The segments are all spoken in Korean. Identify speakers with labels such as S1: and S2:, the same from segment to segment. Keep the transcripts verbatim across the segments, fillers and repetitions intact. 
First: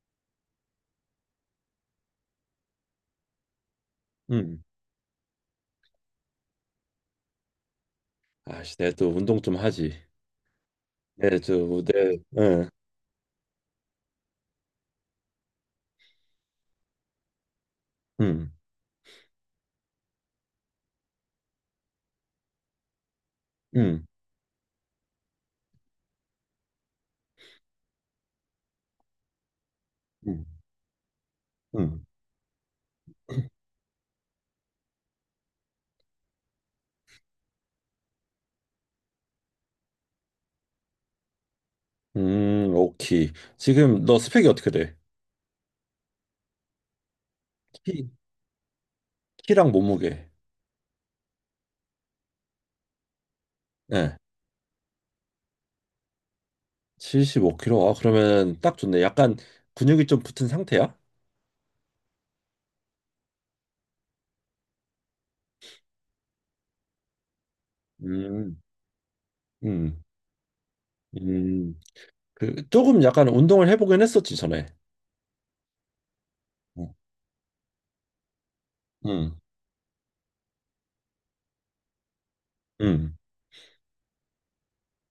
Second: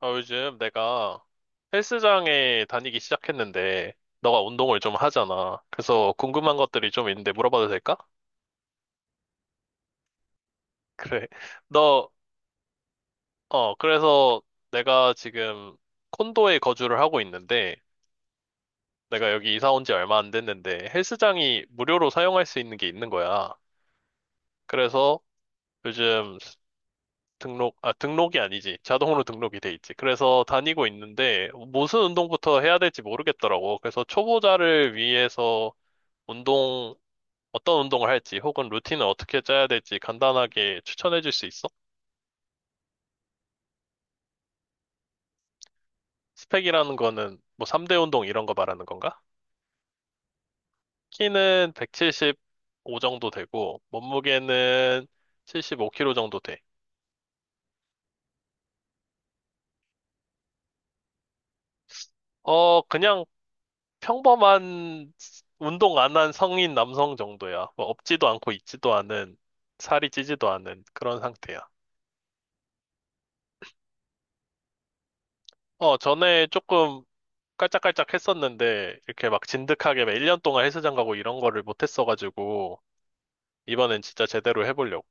S1: 아, 요즘 내가 헬스장에 다니기 시작했는데, 너가
S2: 음.
S1: 운동을 좀 하잖아. 그래서 궁금한 것들이 좀 있는데 물어봐도 될까?
S2: 아씨, 내가 또 운동 좀 하지.
S1: 그래.
S2: 네, 저,
S1: 너,
S2: 내, 예.
S1: 어, 그래서 내가 지금 콘도에 거주를 하고 있는데,
S2: 음.
S1: 내가 여기 이사 온 지 얼마 안 됐는데, 헬스장이 무료로 사용할 수 있는 게 있는 거야.
S2: 음.
S1: 그래서 요즘 등록, 아, 등록이 아니지. 자동으로 등록이 돼 있지.
S2: 음.
S1: 그래서 다니고 있는데, 무슨
S2: 음.
S1: 운동부터 해야 될지 모르겠더라고. 그래서 초보자를 위해서 운동 어떤 운동을 할지 혹은 루틴을 어떻게 짜야 될지 간단하게 추천해 줄 수 있어?
S2: 음. 오케이. 지금 너 스펙이 어떻게 돼?
S1: 스펙이라는 거는 뭐 삼 대
S2: 키,
S1: 운동 이런 거 말하는 건가?
S2: 키랑 몸무게.
S1: 키는 백칠십오 정도 되고
S2: 예,
S1: 몸무게는 칠십오 킬로그램 정도 돼.
S2: 칠십오 킬로그램. 아, 그러면 딱 좋네. 약간 근육이 좀 붙은 상태야?
S1: 어, 그냥 평범한 운동 안 한 성인 남성 정도야. 뭐 없지도 않고
S2: 음.
S1: 있지도 않은
S2: 음.
S1: 살이 찌지도 않은 그런 상태야.
S2: 음. 그, 조금 약간 운동을 해보긴 했었지, 전에.
S1: 어, 전에
S2: 어.
S1: 조금 깔짝깔짝 했었는데 이렇게
S2: 음.
S1: 막 진득하게 막 일 년 동안 헬스장 가고 이런 거를 못 했어가지고
S2: 음.
S1: 이번엔 진짜 제대로 해보려고.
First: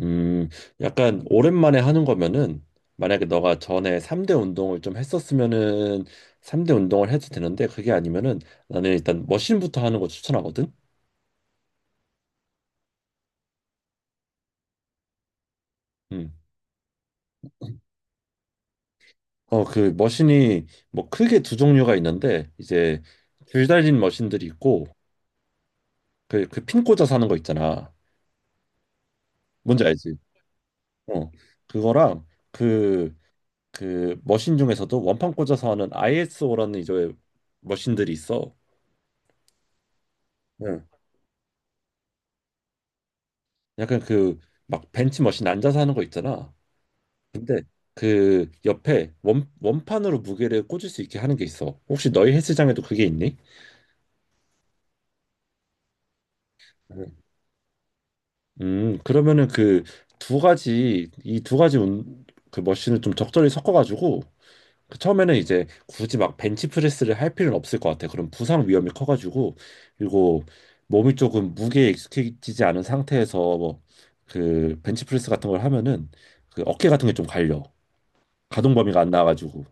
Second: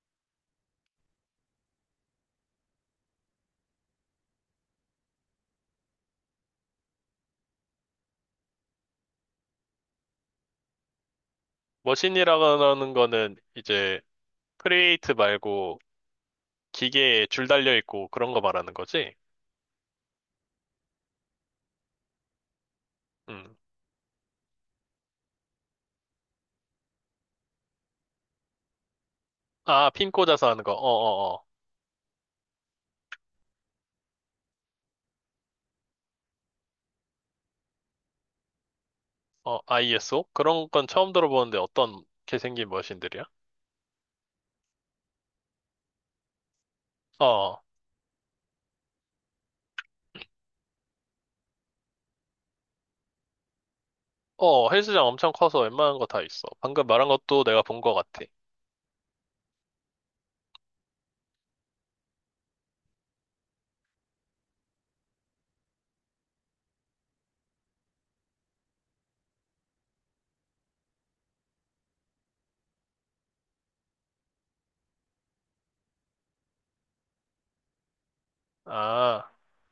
S2: 음, 약간 오랜만에 하는 거면은 만약에 너가 전에 삼대 운동을 좀 했었으면은 삼대 운동을 해도 되는데 그게 아니면은 나는 일단 머신부터 하는 거 추천하거든.
S1: 머신이라는 거는 이제 크리에이트 말고
S2: 음.
S1: 기계에 줄 달려 있고 그런 거 말하는 거지?
S2: 어, 그 머신이 뭐 크게 두 종류가 있는데 이제
S1: 음.
S2: 줄 달린 머신들이 있고 그 그 핀 꽂아서 하는 거 있잖아. 뭔지
S1: 아, 핀
S2: 알지?
S1: 꽂아서 하는 거.
S2: 어.
S1: 어, 어,
S2: 그거랑 그 그 머신 중에서도 원판 꽂아서 하는 아이에스오라는 이제 머신들이 있어.
S1: 어. 어, 아이에스오? 그런
S2: 응.
S1: 건 처음 들어보는데 어떤 게 생긴 머신들이야?
S2: 약간 그 막 벤치머신 앉아서 하는 거 있잖아.
S1: 어,
S2: 근데
S1: 어,
S2: 그 옆에 원 원판으로 무게를 꽂을 수 있게 하는 게 있어. 혹시 너희 헬스장에도 그게 있니?
S1: 어, 헬스장 엄청 커서 웬만한 거 다 있어. 방금 말한
S2: 음.
S1: 것도 내가 본 거 같아.
S2: 음, 그러면은 그 두 가지 이 두 가지 운, 그 머신을 좀 적절히 섞어가지고 그 처음에는 이제 굳이 막 벤치프레스를 할 필요는 없을 것 같아. 그럼 부상 위험이 커가지고, 그리고 몸이 조금 무게에 익숙해지지 않은 상태에서 뭐 그 벤치프레스 같은 걸 하면은 그 어깨 같은 게 좀 갈려. 가동 범위가 안
S1: 아,
S2: 나와가지고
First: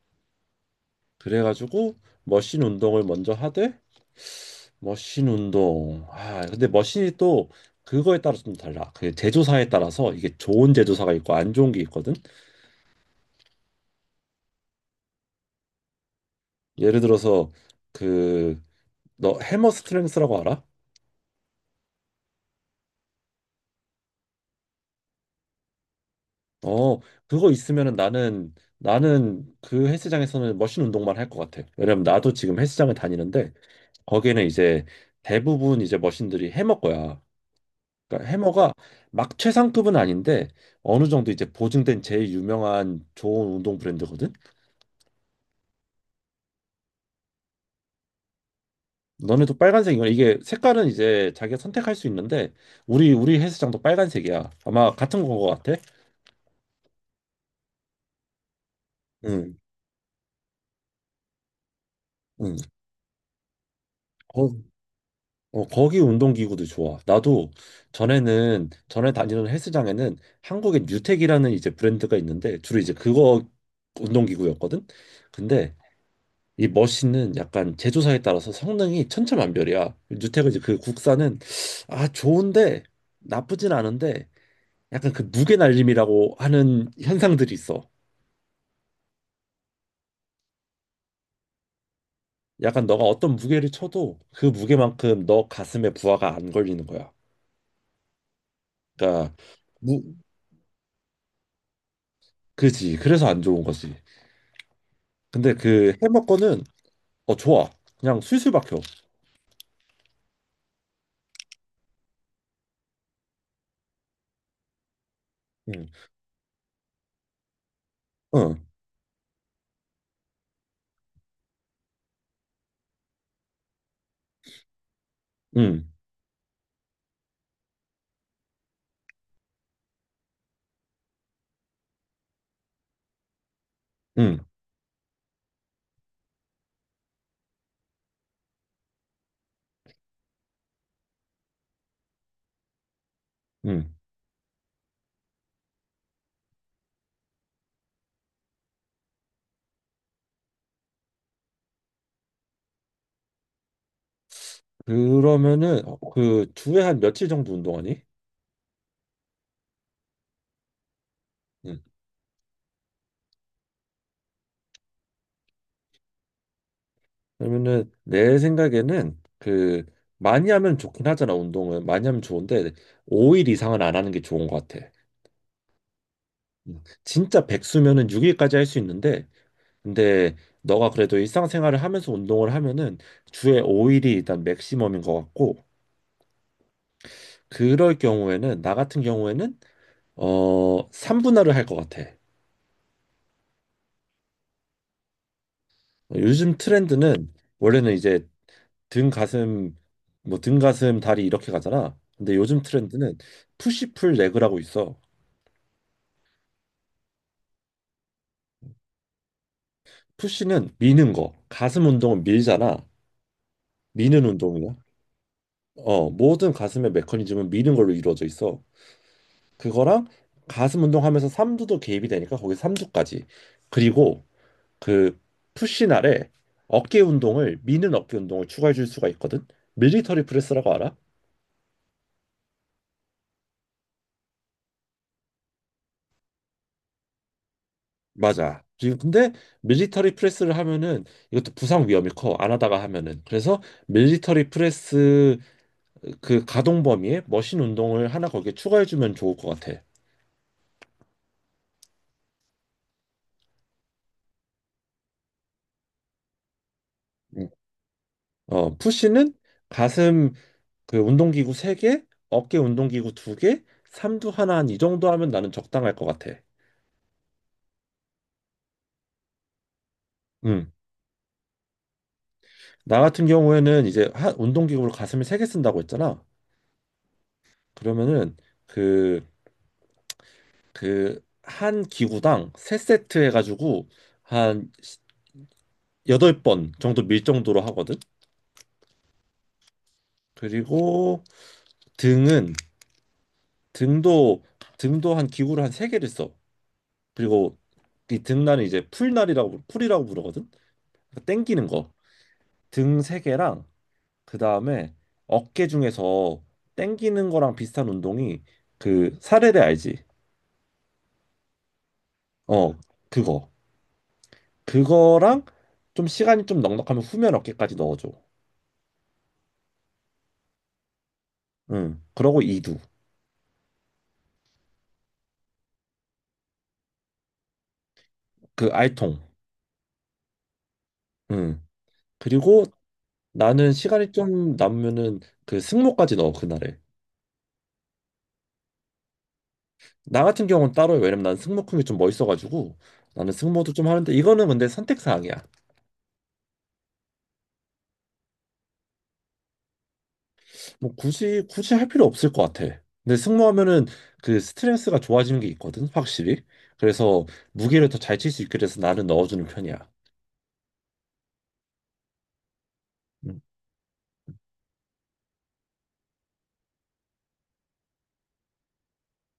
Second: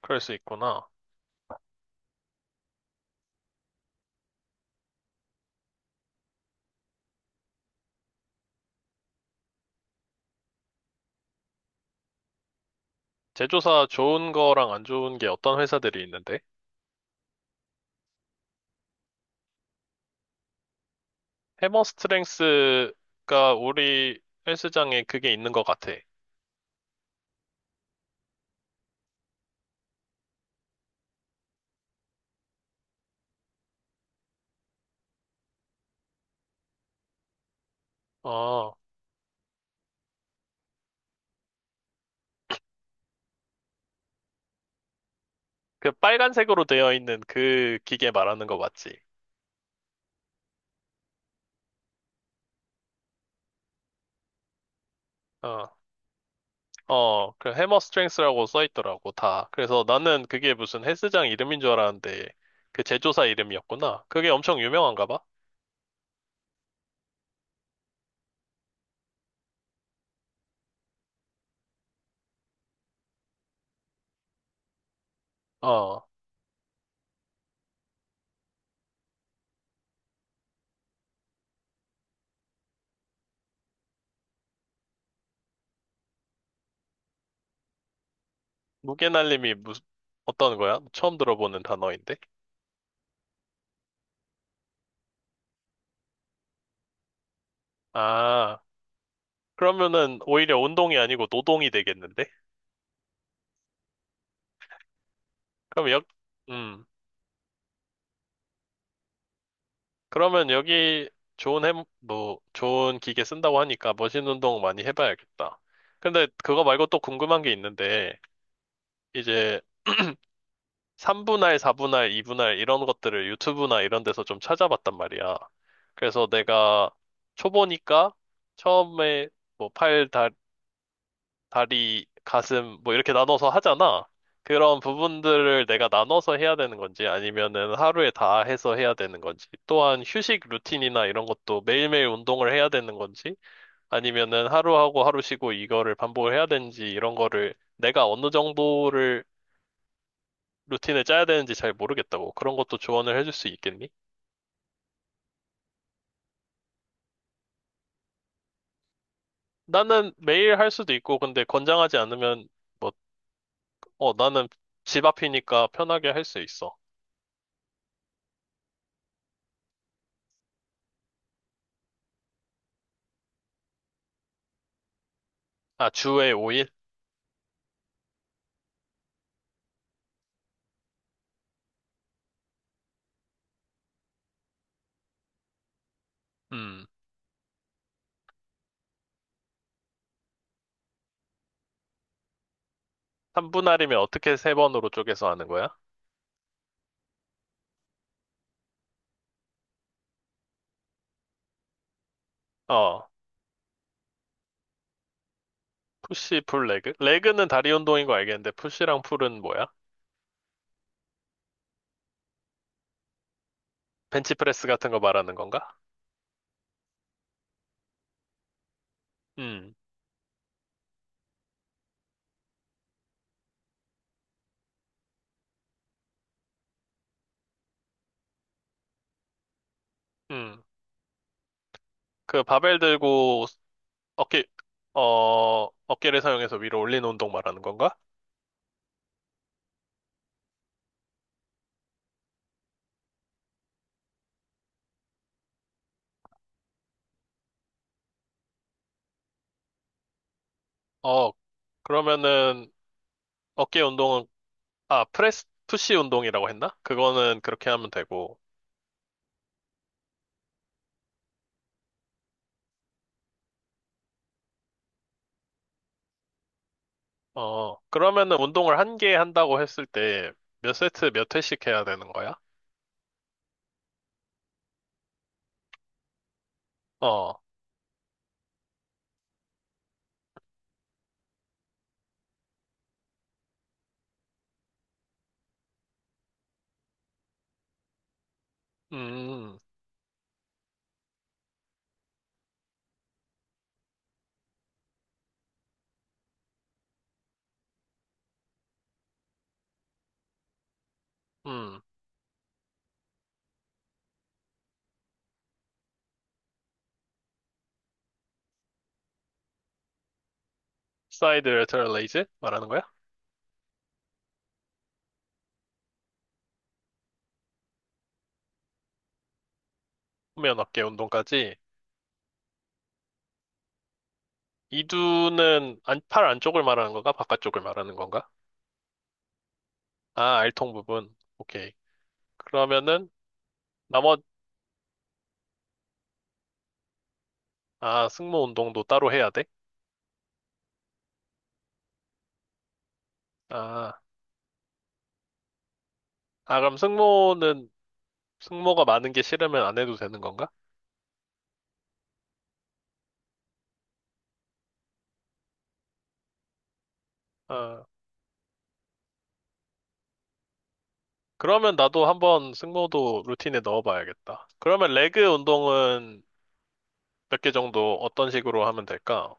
S1: 그럴 수 있구나.
S2: 그래가지고 머신 운동을 먼저 하되, 머신 운동 아 근데 머신이 또 그거에 따라서 좀 달라. 그 제조사에 따라서 이게 좋은 제조사가 있고 안 좋은 게 있거든.
S1: 제조사 좋은 거랑 안 좋은 게 어떤 회사들이 있는데?
S2: 예를 들어서 그 너 해머 스트렝스라고 알아?
S1: 해머 스트렝스가 우리 헬스장에 그게 있는 것 같아.
S2: 어, 그거 있으면은 나는 나는 그 헬스장에서는 머신 운동만 할 것 같아. 왜냐면 나도 지금 헬스장을 다니는데 거기는 이제 대부분 이제 머신들이 해머 거야. 그러니까 해머가
S1: 어,
S2: 막 최상급은 아닌데 어느 정도 이제 보증된 제일 유명한 좋은 운동 브랜드거든.
S1: 그 빨간색으로 되어 있는 그 기계 말하는 거 맞지?
S2: 너네도 빨간색 이거 이게, 색깔은 이제 자기가 선택할 수 있는데 우리 우리 헬스장도 빨간색이야. 아마 같은 거
S1: 어,
S2: 같아.
S1: 어, 그 해머 스트렝스라고 써 있더라고, 다.
S2: 응.
S1: 그래서 나는 그게 무슨 헬스장 이름인 줄 알았는데,
S2: 응.
S1: 그 제조사 이름이었구나. 그게
S2: 거,
S1: 엄청 유명한가 봐?
S2: 어, 거기 운동기구도 좋아. 나도 전에는 전에 다니는 헬스장에는 한국의 뉴텍이라는 이제 브랜드가 있는데 주로 이제 그거 운동기구였거든. 근데
S1: 어,
S2: 이 머신은 약간 제조사에 따라서 성능이 천차만별이야. 누테크 이제 그 국산은 아 좋은데, 나쁘진 않은데 약간 그 무게 날림이라고 하는 현상들이 있어.
S1: 무게날림이 무슨, 어떤 거야? 처음 들어보는 단어인데?
S2: 약간 너가 어떤 무게를 쳐도 그 무게만큼 너 가슴에 부하가 안 걸리는 거야.
S1: 아,
S2: 그러니까 무
S1: 그러면은 오히려 운동이 아니고 노동이 되겠는데?
S2: 그지. 그래서 안 좋은 거지. 근데
S1: 그럼
S2: 그
S1: 역,
S2: 해머 거는
S1: 음.
S2: 어 좋아. 그냥 술술 박혀.
S1: 그러면 여기 좋은 해, 뭐, 좋은 기계 쓴다고 하니까 머신 운동 많이 해봐야겠다.
S2: 응.
S1: 근데 그거 말고 또 궁금한 게 있는데,
S2: 응.
S1: 이제 삼분할, 사분할, 이분할 이런 것들을 유튜브나 이런 데서 좀 찾아봤단 말이야.
S2: 응.
S1: 그래서 내가 초보니까 처음에 뭐 팔, 다 다리, 가슴, 뭐 이렇게 나눠서 하잖아.
S2: 응.
S1: 그런 부분들을 내가 나눠서 해야 되는 건지 아니면은 하루에 다 해서 해야 되는 건지 또한 휴식 루틴이나 이런 것도 매일매일 운동을 해야 되는 건지
S2: 응.
S1: 아니면은 하루하고 하루 쉬고 이거를 반복을 해야 되는지 이런 거를 내가 어느 정도를 루틴을 짜야 되는지 잘 모르겠다고 그런 것도 조언을 해줄 수 있겠니?
S2: 그러면은 그 주에 한 며칠 정도 운동하니?
S1: 나는 매일 할 수도 있고 근데
S2: 응.
S1: 권장하지 않으면 뭐, 어, 나는 집 앞이니까 편하게 할 수 있어.
S2: 그러면은 내 생각에는 그 많이 하면 좋긴 하잖아. 운동은 많이 하면 좋은데 오 일 이상은 안 하는 게 좋은 것 같아.
S1: 아, 주에 오 일?
S2: 음. 진짜 백수면은 육 일까지 할 수 있는데, 근데 너가 그래도 일상생활을 하면서 운동을 하면은 주에 오 일이 일단 맥시멈인 것 같고, 그럴 경우에는 나 같은 경우에는 어 삼 분할을 할 것 같아.
S1: 삼분할이면 어떻게 세번으로 쪼개서 하는 거야?
S2: 어, 요즘 트렌드는 원래는 이제 등 가슴 뭐 등 가슴 다리 이렇게 가잖아. 근데 요즘
S1: 어,
S2: 트렌드는 푸시풀 레그라고 있어.
S1: 푸시, 풀, 레그? 레그는 다리 운동인 거 알겠는데, 푸시랑 풀은 뭐야?
S2: 푸시는 미는 거. 가슴 운동은 밀잖아. 미는
S1: 벤치프레스
S2: 운동이야.
S1: 같은 거 말하는 건가?
S2: 어, 모든 가슴의 메커니즘은 미는 걸로 이루어져 있어.
S1: 음,
S2: 그거랑 가슴 운동하면서 삼두도 개입이 되니까 거기 삼두까지. 그리고 그 푸시 날에 어깨 운동을 미는 어깨 운동을 추가해 줄 수가 있거든. 밀리터리
S1: 음.
S2: 프레스라고 알아?
S1: 그 바벨 들고 어깨, 어, 어깨를 사용해서 위로 올리는 운동 말하는 건가?
S2: 맞아. 지금 근데 밀리터리 프레스를 하면은 이것도 부상 위험이 커. 안 하다가 하면은. 그래서 밀리터리 프레스 그 가동 범위에 머신 운동을 하나 거기에 추가해 주면 좋을 것 같아.
S1: 어, 그러면은 어깨 운동은, 아, 프레스, 푸시 운동이라고 했나? 그거는
S2: 음.
S1: 그렇게 하면 되고,
S2: 어, 푸시는 가슴 그 운동기구 세개, 어깨 운동기구 두개, 삼두 하나, 한 이 정도 하면 나는 적당할 것 같아.
S1: 어, 그러면은 운동을 한 개 한다고 했을 때
S2: 음.
S1: 몇 세트 몇 회씩 해야 되는 거야?
S2: 나 같은 경우에는 이제 한 운동기구를 가슴에 세 개 쓴다고 했잖아.
S1: 어,
S2: 그러면은 그 그 한 기구당 세세트 해가지고 한 여덟 번 정도 밀 정도로 하거든.
S1: 음,
S2: 그리고 등은 등도 등도 한 기구를 한 세개를 써. 그리고 이 등날은 이제 풀날이라고 풀이라고 부르거든. 그러니까 땡기는
S1: 음.
S2: 거. 등 세 개랑 그다음에 어깨 중에서 땡기는 거랑 비슷한 운동이 그 사레레 알지?
S1: 사이드 레터럴 레이즈 말하는
S2: 어,
S1: 거야?
S2: 그거. 그거랑, 좀 시간이 좀 넉넉하면 후면 어깨까지 넣어줘.
S1: 후면 어깨 운동까지.
S2: 응. 그러고 이두.
S1: 이두는 안, 팔 안쪽을 말하는 건가? 바깥쪽을 말하는 건가?
S2: 그 알통.
S1: 아, 알통 부분.
S2: 응.
S1: 오케이.
S2: 그리고
S1: 그러면은
S2: 나는 시간이
S1: 나머
S2: 좀 남으면은 그 승모까지 넣어 그날에.
S1: 아, 승모 운동도 따로 해야 돼?
S2: 나 같은 경우는 따로 해. 왜냐면 난 승모 큰 게 좀 멋있어가지고 나는 승모도 좀
S1: 아,
S2: 하는데 이거는 근데 선택 사항이야.
S1: 아 그럼 승모는 승모가 많은 게 싫으면 안 해도 되는 건가?
S2: 뭐 굳이 굳이 할 필요 없을 것 같아. 근데 승모하면은 그 스트레스가 좋아지는 게 있거든, 확실히. 그래서
S1: 아,
S2: 무게를 더 잘 칠 수 있게 돼서 나는 넣어주는 편이야.
S1: 그러면 나도 한번 승모도
S2: 음.
S1: 루틴에 넣어봐야겠다. 그러면 레그 운동은 몇 개 정도 어떤 식으로 하면 될까?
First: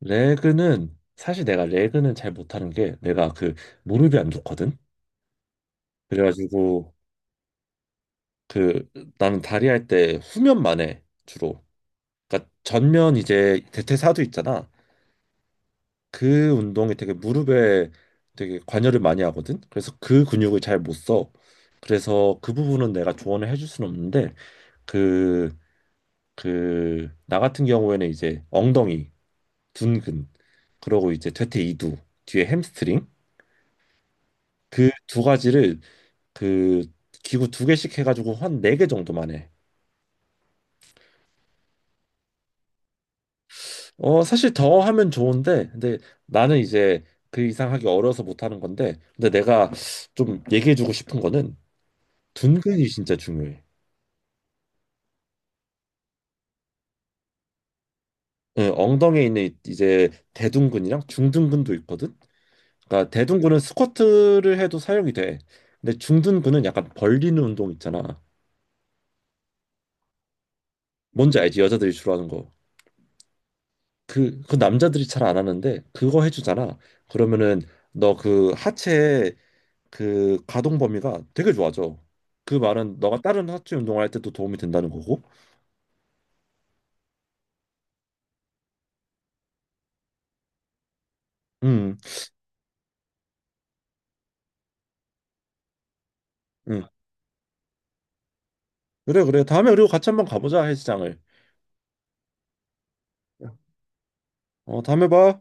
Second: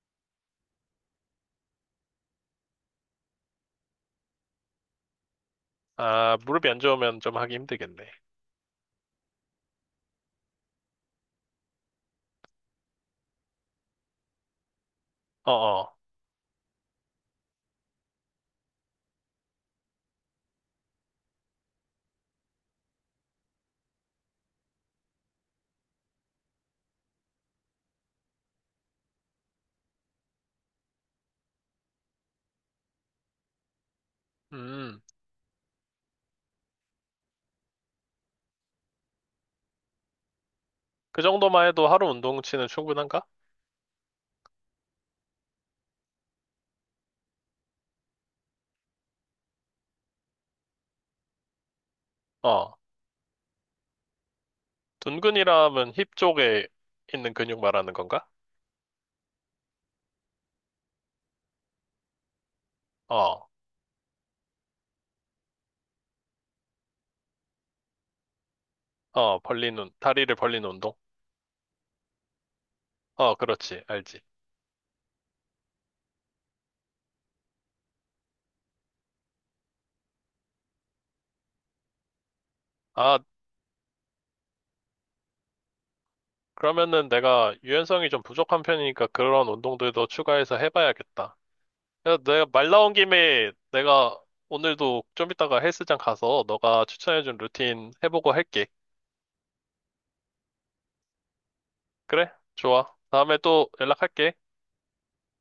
S2: 레그는 사실 내가 레그는 잘 못하는 게, 내가 그 무릎이 안 좋거든.
S1: 아, 무릎이 안
S2: 그래가지고
S1: 좋으면 좀 하기 힘들겠네.
S2: 그 나는 다리 할 때 후면만 해 주로. 그러니까 전면 이제 대퇴사두 있잖아.
S1: 어어.
S2: 그 운동이 되게 무릎에 되게 관여를 많이 하거든. 그래서 그 근육을 잘 못 써. 그래서 그 부분은 내가 조언을 해줄 수는 없는데, 그 그 나 같은 경우에는 이제 엉덩이, 둔근, 그러고 이제 퇴퇴 이두, 뒤에 햄스트링, 그
S1: 음.
S2: 두 가지를 그 기구 두 개씩 해가지고 한 네 개 정도만 해.
S1: 그 정도만 해도 하루 운동치는 충분한가?
S2: 어 사실 더 하면 좋은데 근데 나는 이제 그 이상 하기 어려워서 못 하는 건데, 근데 내가 좀 얘기해주고 싶은 거는
S1: 어.
S2: 둔근이 진짜 중요해.
S1: 둔근이라면 힙 쪽에 있는 근육 말하는 건가?
S2: 예, 엉덩이에 있는 이- 제 대둔근이랑 중둔근도 있거든. 그러니까
S1: 어.
S2: 대둔근은 스쿼트를 해도 사용이 돼. 근데 중둔근은 약간 벌리는 운동 있잖아.
S1: 어, 벌리는, 다리를 벌리는 운동?
S2: 뭔지 알지? 여자들이 주로 하는 거.
S1: 어, 그렇지. 알지.
S2: 그, 그 남자들이 잘 안 하는데 그거 해주잖아. 그러면은 너 그 하체의 그 가동 범위가 되게 좋아져. 그 말은
S1: 아,
S2: 너가 다른 하체 운동할 때도 도움이 된다는 거고.
S1: 그러면은 내가 유연성이 좀 부족한 편이니까 그런 운동들도 추가해서 해봐야겠다.
S2: 음.
S1: 야, 내가 말 나온 김에 내가 오늘도 좀 이따가 헬스장 가서 너가
S2: 음.
S1: 추천해준 루틴 해보고 할게.
S2: 그래, 그래. 다음에 그리고 같이 한번 가보자, 헬스장을.
S1: 그래? 좋아. 다음에 또 연락할게.
S2: 어, 다음에 봐.